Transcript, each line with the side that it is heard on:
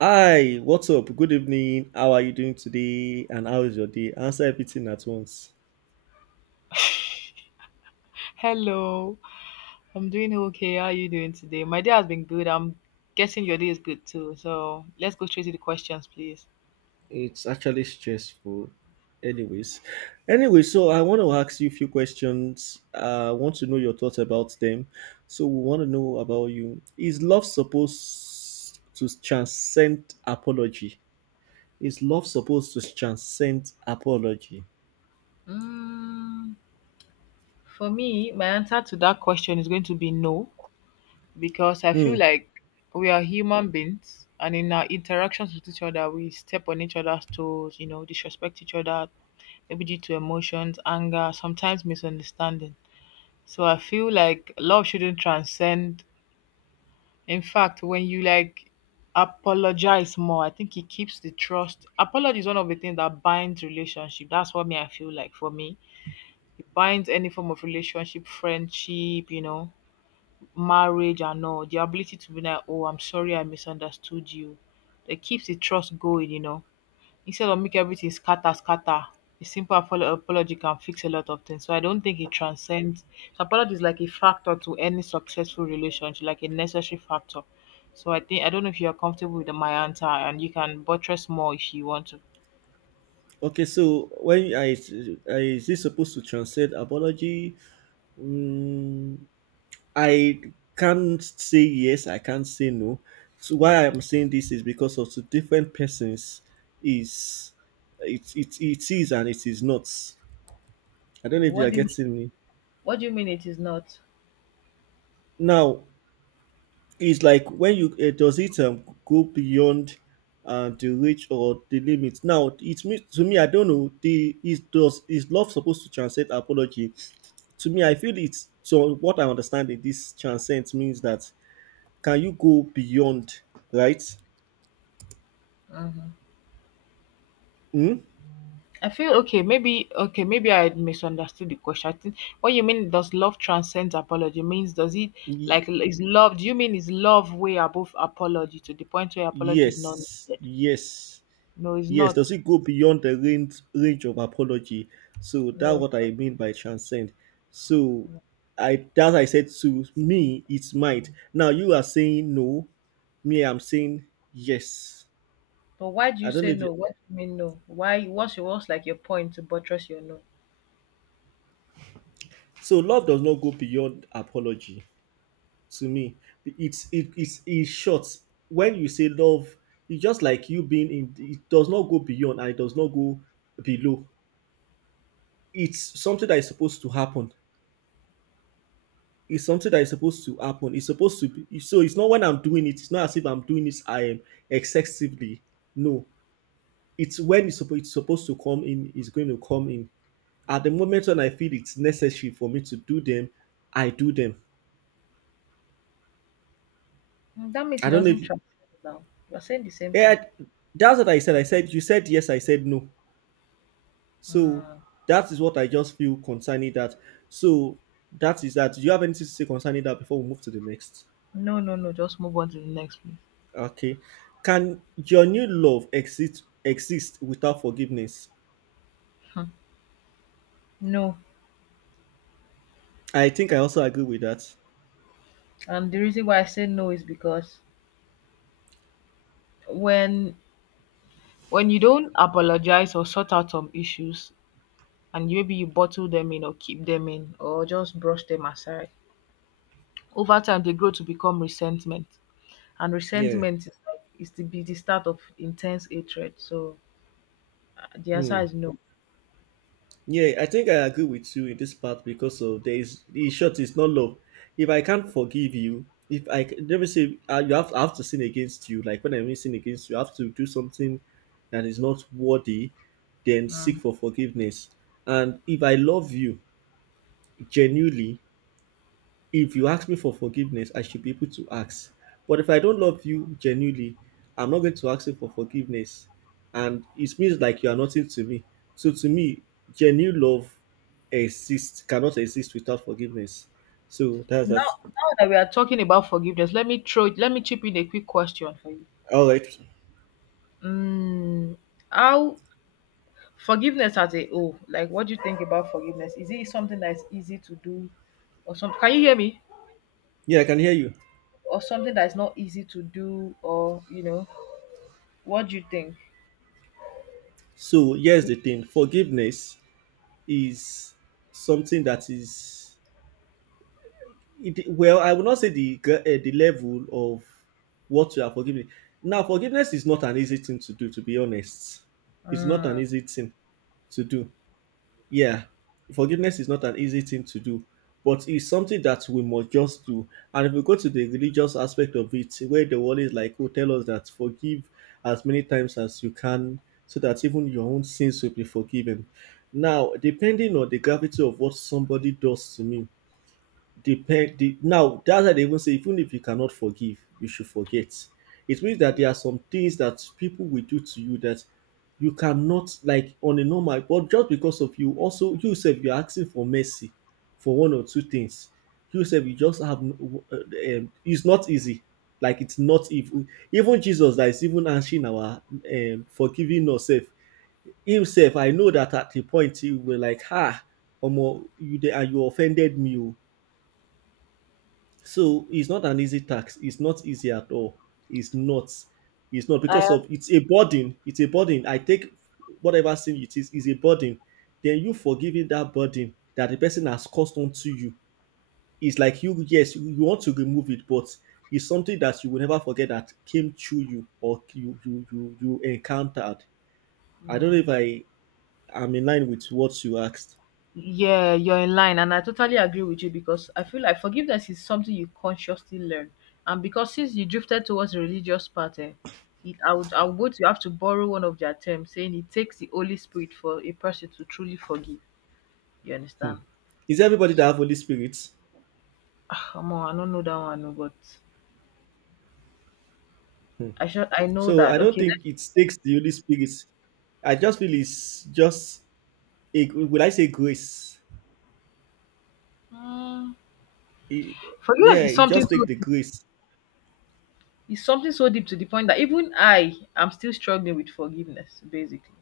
right: Hi, what's up? Good evening. How are you doing today? And how is your day? Answer everything at once.
left: Hello, I'm doing okay. How are you doing today? My day has been good. I'm guessing your day is good too. So let's go straight to the questions, please.
right: It's actually stressful. Anyways, anyway, so I want to ask you a few questions. I want to know your thoughts about them. So we want to know about you. Is love supposed to transcend apology? Is love supposed to transcend apology?
left: Mm, for me, my answer to that question is going to be no, because I
right: Hmm.
left: feel like we are human beings, and in our interactions with each other, we step on each other's toes, disrespect each other, maybe due to emotions, anger, sometimes misunderstanding. So I feel like love shouldn't transcend. In fact, when you like apologize more, I think it keeps the trust. Apology is one of the things that binds relationship. That's what me I feel like for me. It binds any form of relationship, friendship, marriage and all. The ability to be like, oh, I'm sorry I misunderstood you. It keeps the trust going, instead of make everything scatter, a simple apology can fix a lot of things, so I don't think it transcends. So apology is like a factor to any successful relationship, like a necessary factor. So I think I don't know if you are comfortable with my answer, and you can buttress more if you want to.
right: Okay, so when I, is this supposed to transcend apology? Mm, I can't say yes, I can't say no. So why I'm
left: Okay.
right: saying this is because of two different persons is it is and it is not. I don't know if you
left: What
right: are
left: do you mean?
right: getting me.
left: What do you mean it is not?
right: Now it's like when you does it go beyond the reach or the limit. Now it means to me I don't know the is does is love supposed to transcend apology? To me I feel it's so what I understand in this transcend means that can you go beyond, right?
left: Mm.
right: Hmm?
left: I feel okay, maybe I had misunderstood the question. I think what you mean, does love transcend apology, means does it
right: Ye-
left: like is love, do you mean is love way above apology to the point where apology is not
right: yes,
left: needed?
right: yes,
left: No, it's
right: yes. Does
left: not.
right: it go beyond the range of apology? So
left: No,
right: that's
left: it's
right: what I
left: not.
right: mean by transcend. So I that I said to me it's might. Now you are saying no, me I'm saying yes.
left: But why do you
right: I don't
left: say
right: know if you,
left: no? What do you mean no? Why what's your what's like your point to buttress your no?
right: so. Love does not go beyond apology to me. It's it's in short. When you say love, it's just like you being in. It does not go beyond and it does not go below, it's something that is supposed to happen. It's something that is supposed to happen. It's supposed to be so. It's not when I'm doing it. It's not as if I'm doing this. I am excessively. No, it's when it's supposed to come in. It's going to come in. At the moment when I feel it's necessary for me to do them.
left: That means
right: I
left: it
right: don't know
left: doesn't
right: if
left: transcend now. You're saying the same thing.
right: yeah. That's what I said. I said you said yes. I said no. So
left: Mm.
right: that is what I just feel concerning that. So that is that. Do you have anything to say concerning that before we move to the next?
left: No, no, no, just move on to the next please.
right: Okay. Can your new love exist without forgiveness?
left: Hmm. No.
right: I think I also agree with that.
left: And the reason why I say no is because when when you don't apologize or sort out some issues and maybe you bottle them in or keep them in or just brush them aside, over time they grow to become resentment. And
right: Yeah.
left: resentment is, like, is to be the start of intense hatred. So the answer
right: Hmm.
left: is no.
right: Yeah, I think I agree with you in this part because of there is the short is not love. If I can't forgive you, if I c- let me say you have I have to sin against you. Like when I mean sin against you, I have to do something that is not worthy. Then seek
left: Mm.
right: for forgiveness. And if I love you genuinely, if you ask me for forgiveness, I should be able to ask. But if I don't love you genuinely, I'm not going to ask you for forgiveness. And it means like you are nothing to me. So to me, genuine love exists cannot exist without forgiveness. So that's that.
left: Now that we are talking about forgiveness, let me throw, let me chip in a quick question for you.
right: All right.
left: Mm, how forgiveness as a whole, like what do you think about forgiveness? Is it something that is easy to do, or something? Can you hear me?
right: Yeah, I can hear you.
left: Or something that's not easy to do, or you know, what do you think?
right: So here's the thing. Forgiveness is something that is it, well, I would not say the the level of what you are forgiving. Now forgiveness is not an easy thing to do, to be honest. It's not an
left: Mm.
right: easy thing to do. Yeah, forgiveness is not an easy thing to do, but it's something that we must just do. And if we go to the religious aspect of it where the world is like, oh, tell us that forgive as many times as you can so that even your own sins will be forgiven. Now depending on the gravity of what somebody does to me. Depend the, now that's why they even say even if you cannot forgive, you should forget. It means that there are some things that people will do to you that you cannot, like, on a normal, but just because of you, also you yourself you're asking for mercy for one or two things. You yourself you just have it's not easy. Like it's not even even Jesus that is even answering our forgiving ourselves. Himself, I know that at the point he will like, ah, omo, you dey and you offended me o, so it's not an easy tax. It's not easy at all. It's not. It's not
left: I,
right: because of it's a burden. It's a burden. I take whatever sin it is a burden. Then you forgiving that burden that the person has caused onto you is like you. Yes, you want to remove it, but it's something that you will never forget that came through you or you encountered. I don't know if I am in line with what you asked.
left: yeah, you're in line and I totally agree with you because I feel like forgiveness is something you consciously learn, and because since you drifted towards the religious part, I would go to, you have to borrow one of their terms saying it takes the Holy Spirit for a person to truly forgive, you understand?
right: Is everybody that have Holy Spirit?
left: Come on, I don't know that one, no, but
right: Hmm.
left: I should, I know
right: So
left: that
right: I don't
left: okay,
right: think it takes the Holy Spirit. I just feel it's just a, would I say grace?
left: mm.
right: It-
left: Forgiveness
right: yeah,
left: is
right: it
left: something
right: just takes the
left: so
right: grace.
left: it's something so deep to the point that even I am still struggling with forgiveness, basically.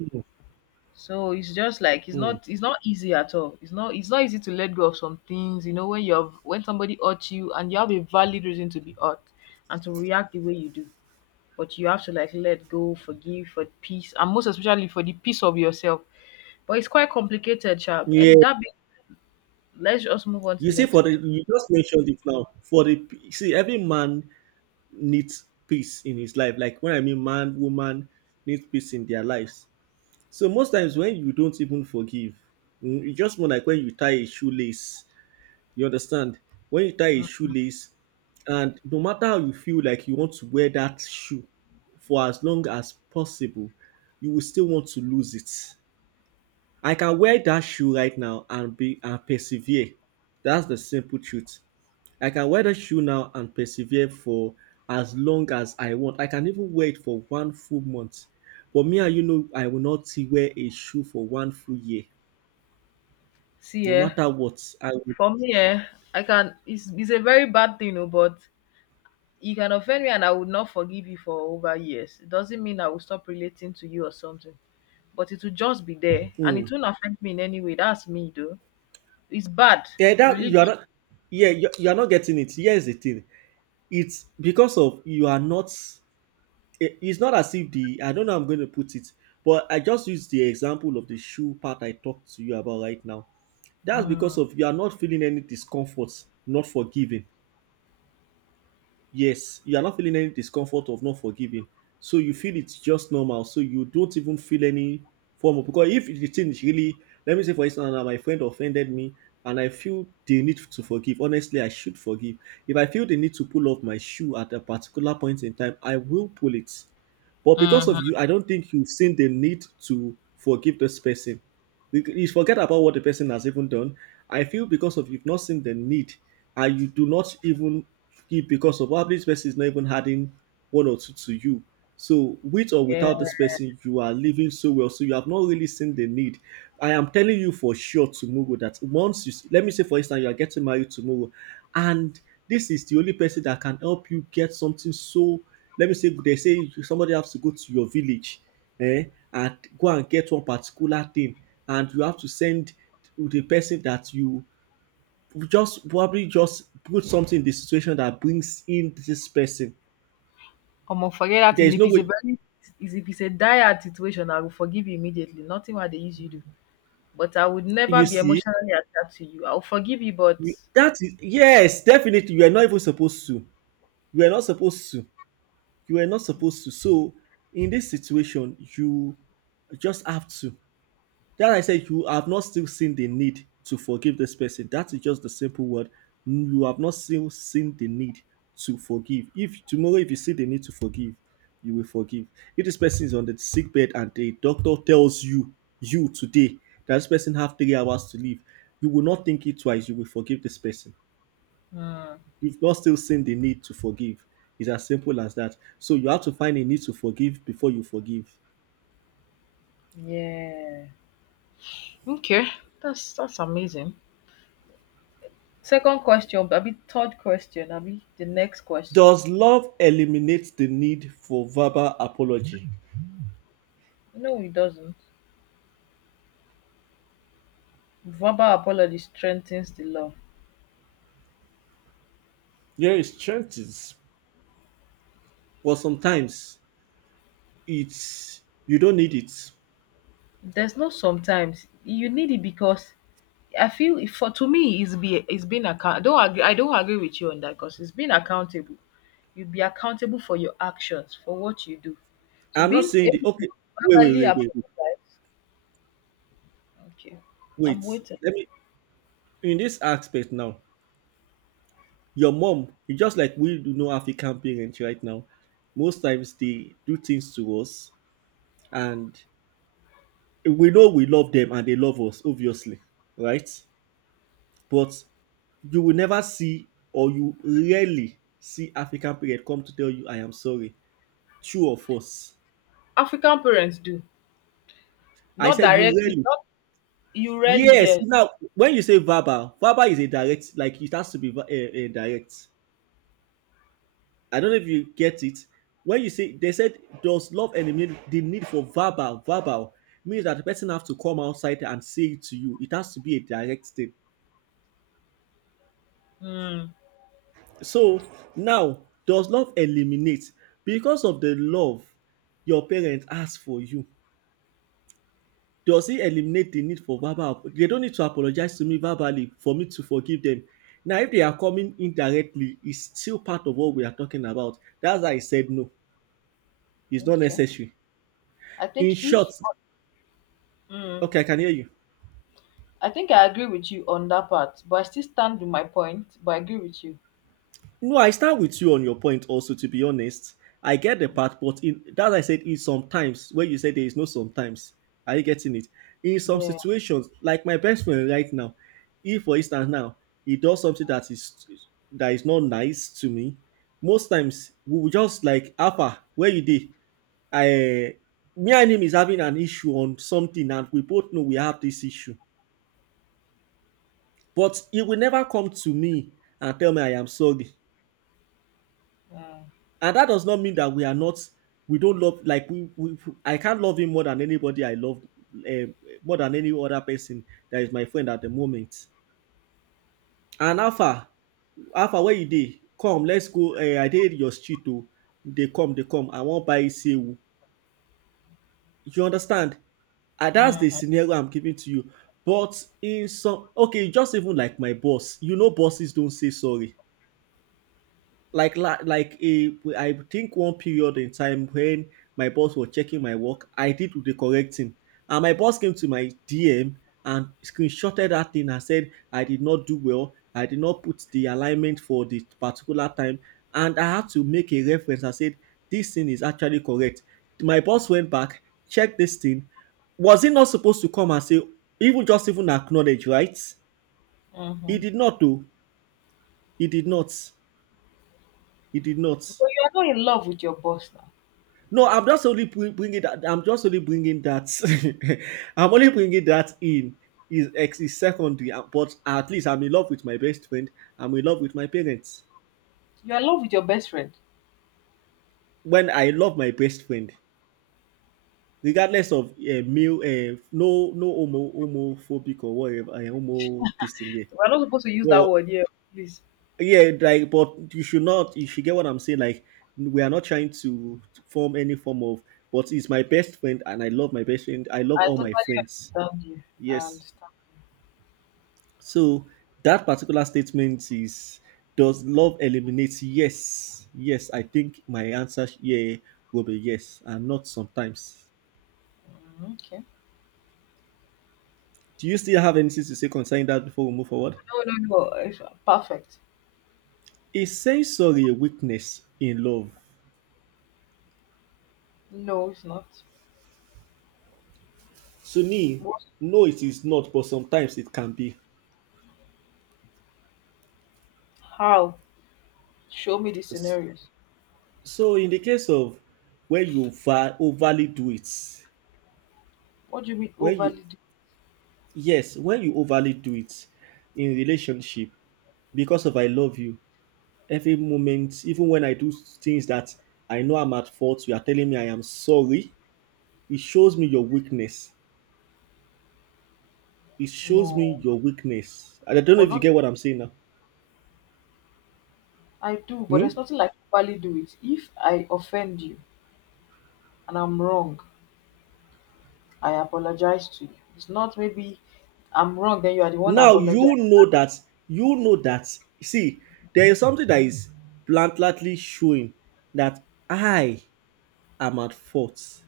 right: Mm,
left: So it's just like it's
right: mm.
left: not it's not easy at all. It's not easy to let go of some things, you know, when you have, when somebody hurts you and you have a valid reason to be hurt and to react the way you do. But you have to like let go, forgive for peace, and most especially for the peace of yourself. But it's quite complicated, chap.
right: Yeah,
left: And that be, let's just move on to
right: you
left: the
right: see,
left: next
right: for the
left: question.
right: you just mentioned it now. For the p- see, every man needs peace in his life. Like when I mean man, woman needs peace in their lives. So most times when you don't even forgive, it's just more like when you tie a shoelace. You understand? When you tie a shoelace, and no matter how you feel like you want to wear that shoe for as long as possible, you will still want to lose it. I can wear that shoe right now and be and persevere. That's the simple truth. I can wear the shoe now and persevere for as long as I want. I can even wear it for one full month. But me and you know, I will not wear a shoe for one full year.
left: See,
right: No
left: yeah,
right: matter what, I will.
left: for me, yeah, I can. It's a very bad thing, oh, but you can offend me and I would not forgive you for over years. It doesn't mean I will stop relating to you or something, but it will just be there and
right: Hmm.
left: it won't affect me in any way. That's me, though. It's bad.
right: Yeah, that you are
left: Religion.
right: not. Yeah, you are not getting it. Here's the thing. It's because of you are not. It- it's not as if the I don't know how I'm going to put it, but I just used the example of the shoe part I talked to you about right now. That's because
left: Mm.
right: of you are not feeling any discomfort, not forgiving. Yes, you are not feeling any discomfort of not forgiving. So you feel it's just normal. So you don't even feel any form of because if the thing is really let me say for instance now my friend offended me and I feel the need to forgive. Honestly, I should forgive. If I feel the need to pull off my shoe at a particular point in time, I will pull it. But because
left: Hmm.
right: of you, I don't think you've seen the need to forgive this person. You forget about what the person has even done. I feel because of you've not seen the need and you do not even give because of probably this person is not even adding one or two to you. So with or
left: Yeah.
right: without this person, you are living so well. So you have not really seen the need. I am telling you for sure tomorrow that once you see, let me say for instance you are getting married tomorrow, and this is the only person that can help you get something, so let me say they say somebody has to go to your village, eh, and go and get one particular thing and you have to send to the person that you just probably just put something in the situation that brings in this person.
left: Come on, forget that
right: There
left: thing.
right: is
left: If
right: no
left: it's a
right: way
left: very, is, if it's a dire situation, I will forgive you immediately. Nothing what they usually do. But I would never
right: you
left: be
right: see
left: emotionally attached to you. I will forgive you, but
right: you, that is yes, definitely you are not even supposed to. You are not supposed to. You are not supposed to. So in this situation, you just have to. Then I said, you have not still seen the need to forgive this person. That is just the simple word. You have not still seen the need to forgive. If tomorrow, if you see the need to forgive, you will forgive. If this person is on the sick bed and the doctor tells you, you today, that this person have 3 hours to live, you will not think it twice. You will forgive this person.
left: mm,
right: You've not still seen the need to forgive. It's as simple as that. So you have to find a need to forgive before you forgive.
left: yeah. Okay, that's amazing. Second question abi third question abi the next question.
right: Does love eliminate the need for verbal apology?
left: No, it doesn't. Verbal apology strengthens the love.
right: Yeah, it strengthens, but sometimes it's you don't need it.
left: There's no sometimes, you need it because I feel for to me it's being account, I don't agree with you on that because it's being accountable. You be accountable for your actions, for what you do. So
right: I'm not
left: being
right: saying
left: able
right: the
left: to
right: okay. Wait, wait,
left: verbally
right: wait, wait, wait.
left: apologize. Okay. I'm
right: wait.
left: waiting.
right: Let me in this aspect now. Your mom, just like we do know African parents right now, most times they do things to us, and we know we love them and they love us, obviously, right? But you will never see or you rarely see African parent come to tell you I am sorry. True or false?
left: African parents do.
right: I
left: Not
right: said you
left: directly,
right: rarely.
left: not you rarely,
right: Yes.
left: yes.
right: Now, when you say verbal, verbal is a direct, like it has to be a, direct. I don't know if you get it. When you say they said does love eliminate the need for verbal means that the person have to come outside and say it to you. It has to be a direct thing.
left: Mm,
right: So now, does love eliminate because of the love your parents ask for you? Does it eliminate the need for verbal they don't need to apologize to me verbally for me to forgive them. Now if they are coming indirectly, it's still part of what we are talking about. That's why I said no. It's not
left: okay.
right: necessary.
left: I think
right: In short
left: if mm.
right: okay, I can hear you.
left: I think I agree with you on that part, but I still stand with my point. But I agree with you.
right: No, I start with you on your point also, to be honest. I get the part, but in that I said is sometimes where you say there is no sometimes. Are you getting it? In some
left: Yeah.
right: situations, like my best friend right now, if for instance now he does something that is not nice to me, most times we will just like Alpha, where you did? I me and him is having an issue on something, and we both know we have this issue. But he will never come to me and tell me I am sorry. And that does not mean that we are not, we don't love, like, we I can't love him more than anybody I love, uh, more than any other person that is my friend at the moment. And Alpha, Alpha, where you dey? Come, let's go. I did your street too. They come, they come. I won't buy sewu. You understand? And that's the
left: Mm-hmm.
right: scenario I'm giving to you. But in some, okay, just even like my boss, you know, bosses don't say sorry. Like like a, I think one period in time when my boss was checking my work, I did the correct thing, and my boss came to my DM and screenshotted that thing and said I did not do well, I did not put the alignment for the particular time, and I had to make a reference and said this thing is actually correct. My boss went back, checked this thing. Was he not supposed to come and say even just even acknowledge, right?
left: Mm-hmm.
right: He did not though. He did not. He did not.
left: But you are not in love with your boss now.
right: No, I'm just only bringing that. I'm just only bringing that. I'm only bringing that in. Is ex is secondary, but at least I'm in love with my best friend. I'm in love with my parents.
left: You are in love with your best friend.
right: When I love my best friend, regardless of male, no, no homo, homophobic or whatever, homo this thing there.
left: We're not supposed to use that
right: But
left: word here, please.
right: yeah, like, but you should not. You should get what I'm saying. Like, we are not trying to form any form of. But it's my best friend, and I love my best friend. I love
left: I
right: all
left: totally
right: my friends.
left: understand you. I
right: Yes.
left: understand.
right: So that particular statement is does love eliminate yes? Yes, I think my answer here will be yes, and not sometimes.
left: Mhm. Okay.
right: Do you still have anything to say concerning that before we move forward?
left: No, no, no. It's perfect.
right: Is sensory a weakness in love?
left: No, it's not.
right: To me,
left: What?
right: no, it is not, but sometimes it can be.
left: How? Show me the
right: S-
left: scenarios.
right: So in the case of when you overly do it,
left: What do you mean
right: when you
left: overly do?
right: yes, when you overly do it in relationship because of I love you, every moment, even when I do things that I know I'm at fault, you are telling me I am sorry. It shows me your weakness. It shows
left: No.
right: me your weakness. And I don't know
left: Well,
right: if you
left: not.
right: get what I'm saying now.
left: I do, but
right: Hmm?
left: there's nothing like overly do it. If I offend you and I'm wrong, I apologize to you. It's not maybe I'm wrong, then you are the one
right: Now you
left: apologizing.
right: know that you know that. See, there is something that is blatantly showing that I am at fault,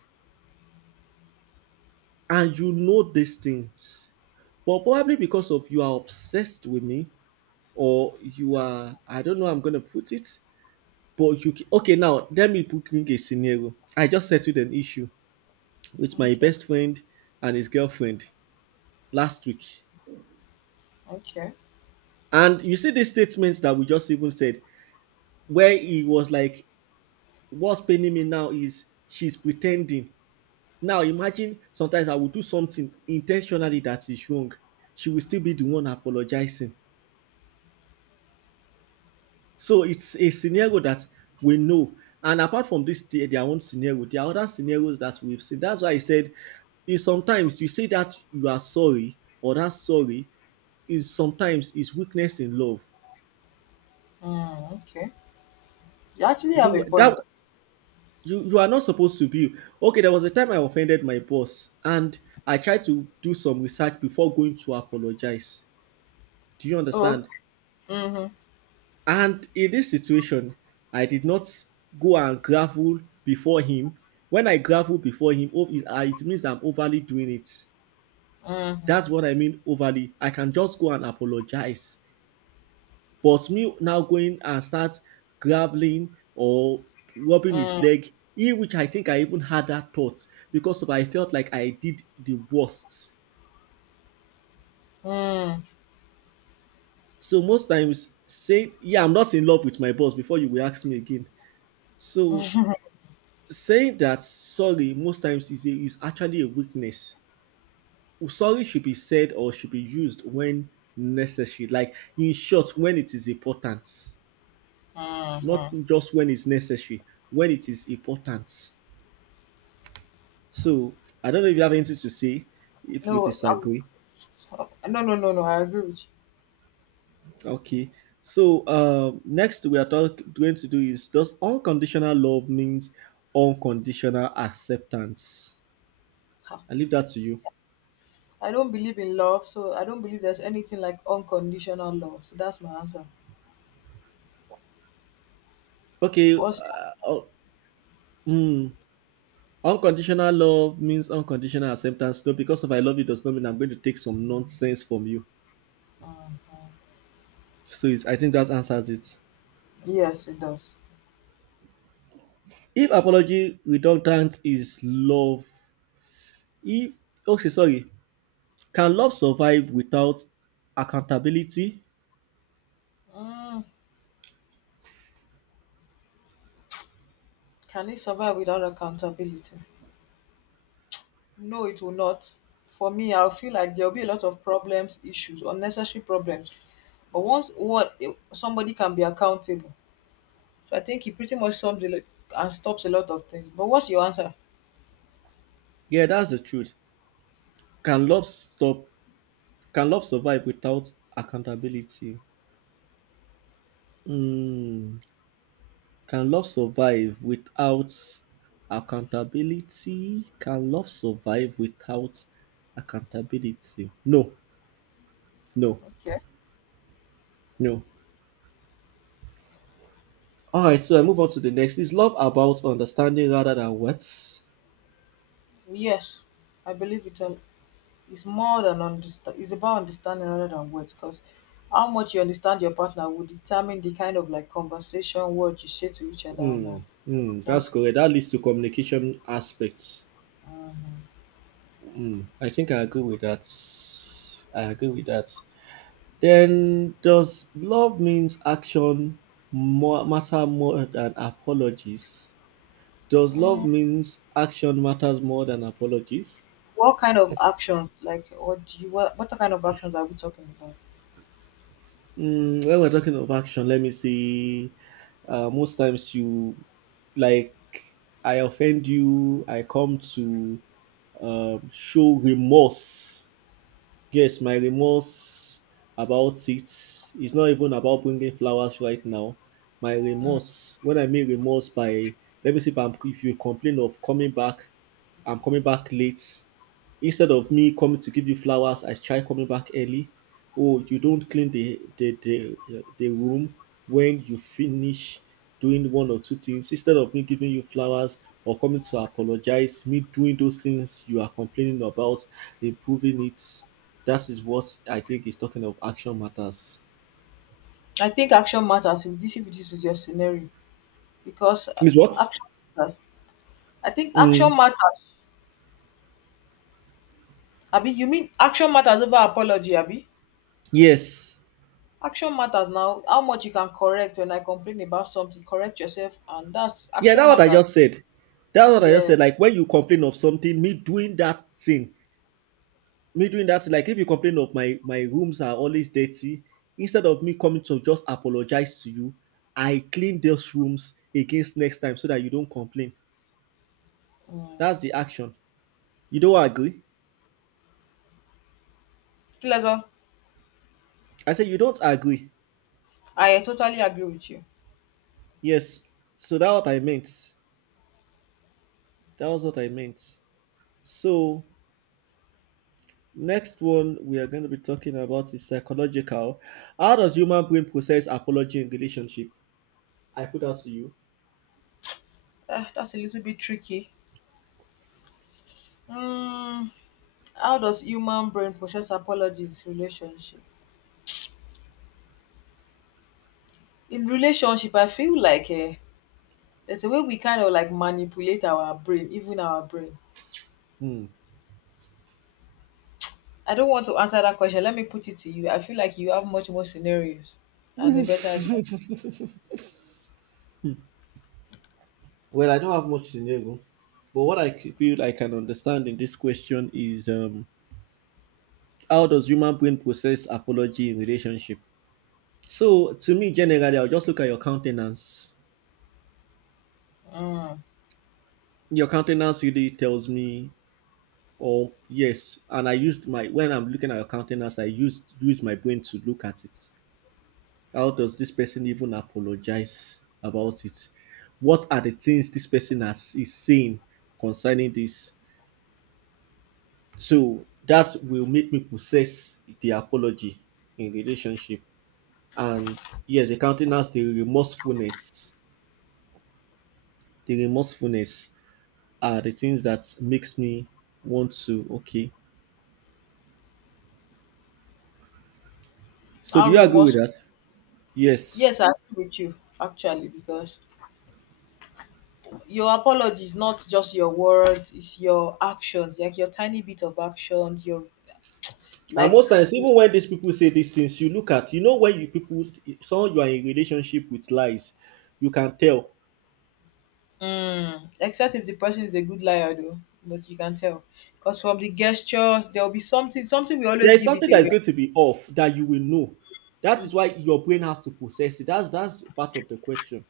right: and you know these things. But probably because of you are obsessed with me, or you are I don't know how I'm gonna put it But you okay now? Let me bring a scenario. I just settled an issue with my
left: Okay,
right: best friend and his girlfriend last week,
left: okay,
right: and you see the statements that we just even said, where he was like, "What's paining me now is she's pretending." Now imagine sometimes I will do something intentionally that is wrong. She will still be the one apologizing. So it's a scenario that we know. And apart from this, their own scenario, there are other scenarios that we've seen. That's why I said you sometimes you say that you are sorry or that sorry is sometimes is weakness in love.
left: mm, okay. You actually have a
right: You
left: point.
right: that you are not supposed to be okay. There was a time I offended my boss and I tried to do some research before going to apologize. Do you
left: Oh, okay.
right: understand?
left: Mm-hmm,
right: And in this situation, I did not go and grovel before him. When I grovel before him, oh, it it means I'm overly doing it.
left: mm-hmm,
right: That's what I mean overly. I can just go and apologize. But me now going and start groveling or rubbing his leg, in which I think I even had that thought because of I felt like I did the worst. So most times say, yeah, I'm not in love with my boss before you will ask me again. So saying that sorry most times is, a, is actually a weakness sorry should be said or should be used when necessary like in short when it is important not
left: mm-hmm.
right: just when it's necessary when it is important so I don't know if you have anything to say if you
left: No,
right: disagree
left: no, no, no, no. I agree with you.
right: okay so next we are going to do is does unconditional love means unconditional acceptance
left: Ha.
right: I leave that to you
left: I don't believe in love, so I don't believe there's anything like unconditional love. So that's my answer.
right: okay
left: What's
right: oh, hmm. Unconditional love means unconditional acceptance. No, because if I love you does not mean I'm going to take some nonsense from you.
left: mm,
right: So it's, I think that answers it.
left: yes, it does.
right: If apology redundant is love, if okay, sorry, can love survive without accountability?
left: Mm, can it survive without accountability? No, it will not. For me, I'll feel like there'll be a lot of problems, issues, unnecessary problems. But once what somebody can be accountable, so I think it pretty much sums a lot and stops a lot of things. But what's your answer?
right: Yeah, that's the truth. Can love stop? Can love survive without accountability? Hmm. Can love survive without accountability? Can love survive without accountability? No, no,
left: Okay.
right: no. All right, so I move on to the next. Is love about understanding rather than words?
left: Yes, I believe it's more than understand. It's about understanding rather than words, because how much you understand your partner will determine the kind of like conversation, words you say to each other, and
right: Hmm,
left: all.
right: hmm, that's
left: That's.
right: correct. That leads to communication aspects. Hmm, I think I agree with that. I agree with that. Then, does love means action more matter more than apologies? Does love
left: Mhm.
right: means action matters more than apologies?
left: What kind of actions, like, what kind of actions are we talking about?
right: Mm, when we're talking of action, let me see. Most times you like I offend you. I come to show remorse. Yes, my remorse about it is not even about bringing flowers right now. My remorse, when I mean remorse by, let me see if, I'm, if you complain of coming back, I'm coming back late. Instead of me coming to give you flowers, I try coming back early. Oh, you don't clean the room when you finish doing one or two things. Instead of me giving you flowers or coming to apologize, me doing those things you are complaining about, improving it. That is what I think is talking of action matters.
left: I think action matters if this is your scenario, because
right: Is what?
left: action matters. I think action
right: Mm,
left: matters. Abi, you mean action matters over apology, abi?
right: yes.
left: Action matters now. How much you can correct when I complain about something, correct yourself, and that's
right: Yeah,
left: action
right: that's what I
left: matters.
right: just said. That's what I just
left: Yeah.
right: said. Like when you complain of something, me doing that thing me doing that like if you complain of my rooms are always dirty instead of me coming to just apologize to you I clean those rooms against next time so that you don't complain
left: Mm.
right: that's the action you don't agree
left: Pleasure.
right: I said you don't agree
left: I totally agree with you.
right: yes so that's what I meant that was what I meant so next one we are going to be talking about is psychological how does human brain process apology in relationship I put out to you
left: That's a little bit tricky. Mm, how does human brain process apologies relationship? In relationship, I feel like there's a way we kind of like manipulate our brain, even our brain,
right: Hmm.
left: I don't want to answer that question, let me put it to you, I feel like you have much more scenarios and a better ex-
right: Well, I don't have much to know, but what I feel I can understand in this question is how does human brain process apology in relationship? So, to me, generally, I'll just look at your countenance.
left: mm.
right: Your countenance really tells me, oh yes, and I used my when I'm looking at your countenance, I use my brain to look at it. How does this person even apologize about it? What are the things this person has, is saying concerning this? So that will make me process the apology in relationship. And yes, the countenance, the remorsefulness are the things that makes me want to okay. So do
left: How
right: you agree with
left: remorseful,
right: that? Yes.
left: yes, I agree with you actually because your apology is not just your words, it's your actions, like your tiny bit of actions, your
right: And
left: like,
right: most times, even when these people say these things, you look at, you know, when you people, someone you are in relationship with lies, you can tell.
left: mm, except if the person is a good liar, though, but you can tell. Because from the gestures, there will be something, something we
right: There
left: always
right: is
left: give it
right: something that is
left: away.
right: going to be off that you will know. That is why your brain has to process it. That's part of the question.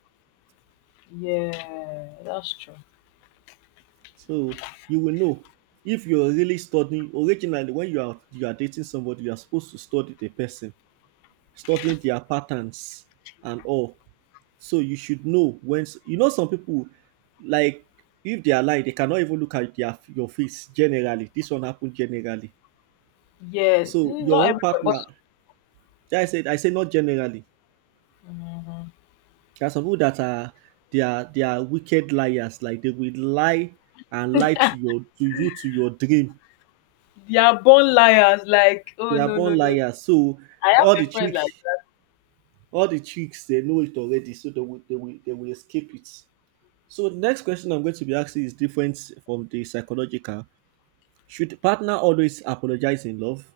left: Yeah, that's true.
right: So you will know if you're really studying originally when you are dating somebody, you are supposed to study the person, studying their patterns and all. So you should know when you know some people like if they are lying, they cannot even look at their your face generally. This one happen generally.
left: Yeah,
right: So
left: mm, not
right: your own
left: everybody, but
right: partner, I said I say not generally. There are some people that are they are wicked liars, like they will lie and lie to your to you to your dream.
left: they are born liars. Like, oh
right: They are
left: no, no,
right: born
left: no.
right: liars. So
left: I
right: all the
left: have a friend
right: trick,
left: like,
right: all the tricks, they know it already. So they will, they will escape it. So the next question I'm going to be asking is different from the psychological. Should partner always apologize in love?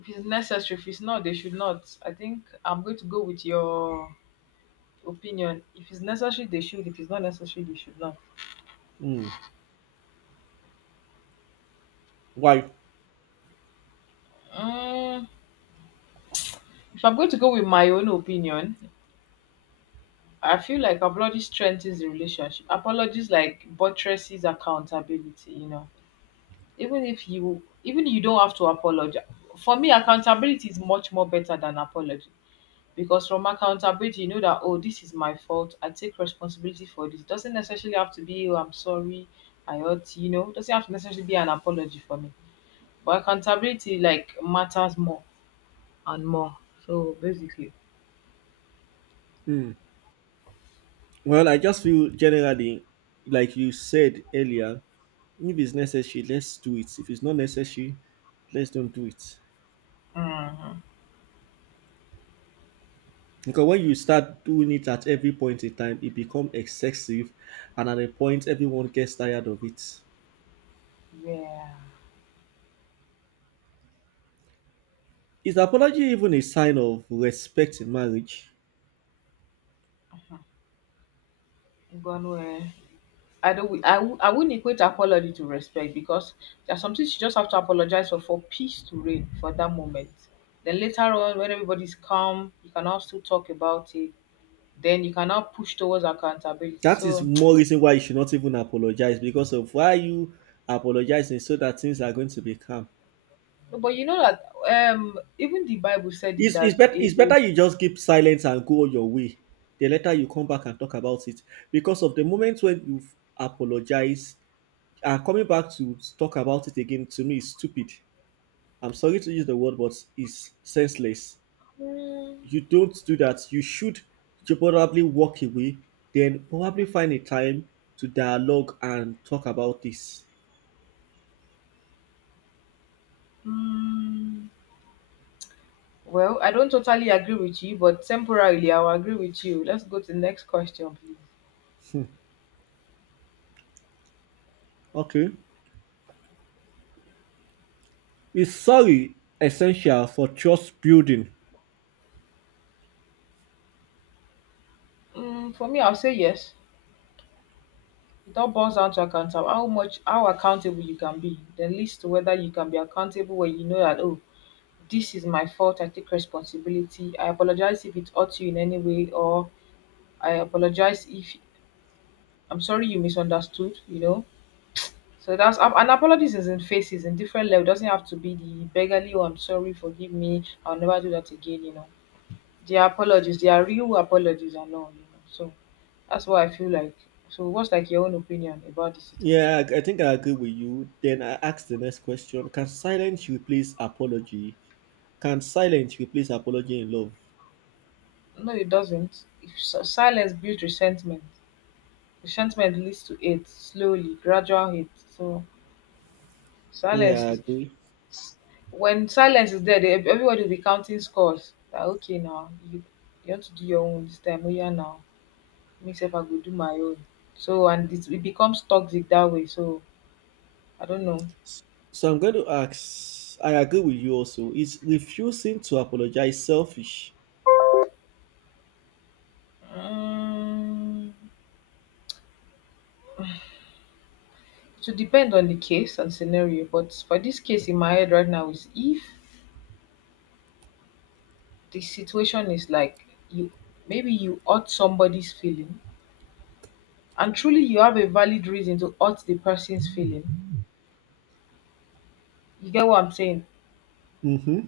left: if it's necessary, if it's not, they should not. I think I'm going to go with your opinion. If it's necessary, they should. If it's not necessary, they should not.
right: Hmm. Why?
left: Mm, if I'm going to go with my own opinion, I feel like apology strengthens the relationship. Apologies like buttresses accountability. You know. Even if you even you don't have to apologize, for me accountability is much more better than apology, because from accountability you know that, oh, this is my fault, I take responsibility for this, doesn't necessarily have to be, oh, I'm sorry I hurt you, you know, doesn't have to necessarily be an apology for me, but accountability like matters more and more, so basically
right: Hmm. Well, I just feel generally, like you said earlier, if it's necessary, let's do it. If it's not necessary, let's don't do it.
left: mm,
right: Because when you start doing it at every point in time, it becomes excessive, and at a point, everyone gets tired of it.
left: yeah.
right: Is apology even a sign of respect in marriage?
left: Ngwanwe. I don't. I wouldn't equate apology to respect because there are some things you just have to apologize for peace to reign for that moment. Then later on, when everybody's calm, you can now still talk about it. Then you can now push towards accountability.
right: That is
left: So,
right: more reason why you should not even apologize because of why you apologizing so that things are going to be calm.
left: but you know that even the Bible said it that
right: Bet-
left: it,
right: it's better you just keep silent and go your way. The later you come back and talk about it. Because of the moment when you apologize and coming back to talk about it again, to me, is stupid I'm sorry to use the word, but it's senseless. You don't do that. You should probably walk away, then probably find a time to dialogue and talk about this.
left: mm, well, I don't totally agree with you, but temporarily I will agree with you. Let's go to the next question, please.
right: Okay. Is sorry essential for trust building?
left: For me, I'll say yes. It all boils down to account how much, how accountable you can be. Then list whether you can be accountable when you know that, oh, this is my fault, I take responsibility, I apologize if it hurt you in any way, or I apologize if I'm sorry you misunderstood, you know. So that's and apologies is in faces in different level. Doesn't have to be the beggarly, oh, I'm sorry, forgive me, I'll never do that again, you know. They are apologies, they are real apologies and all, you know. So that's what I feel like. So what's like your own opinion about the situation?
right: Yeah, I think I agree with you. Then I ask the next question Can silence replace apology? Can silence replace apology in love?
left: No, it doesn't. If silence builds resentment. Resentment leads to hate, slowly, gradual hate. So silence
right: Yeah, I
left: is
right: agree.
left: s- when silence is there, they, everybody will be counting scores. That okay now, you want to do your own this time. Oh yeah, now me self I go do my own. So and it becomes toxic that way. So I don't know.
right: S- So I'm going to ask, I agree with you also. Is refusing to apologize selfish?
left: Um, it depend on the case and scenario. But for this case in my head right now is if the situation is like you maybe you hurt somebody's feeling and truly you have a valid reason to hurt the person's feeling. You get what I'm saying?
right: Mm-hmm.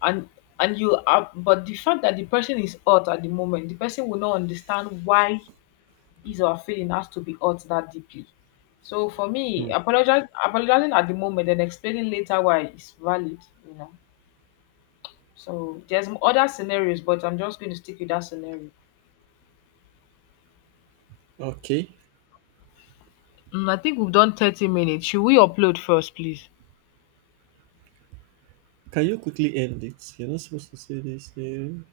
left: And and you are, but the fact that the person is hurt at the moment, the person will not understand why his or her feeling has to be hurt that deeply. So for me, apologize apologizing at the moment and explaining later why it's valid, you know. So there's other scenarios, but I'm just going to stick with that scenario.
right: Okay.
left: Mm, I think we've done 30 minutes. Should we upload first, please?
right: Can you quickly end it? You're not supposed to say this here.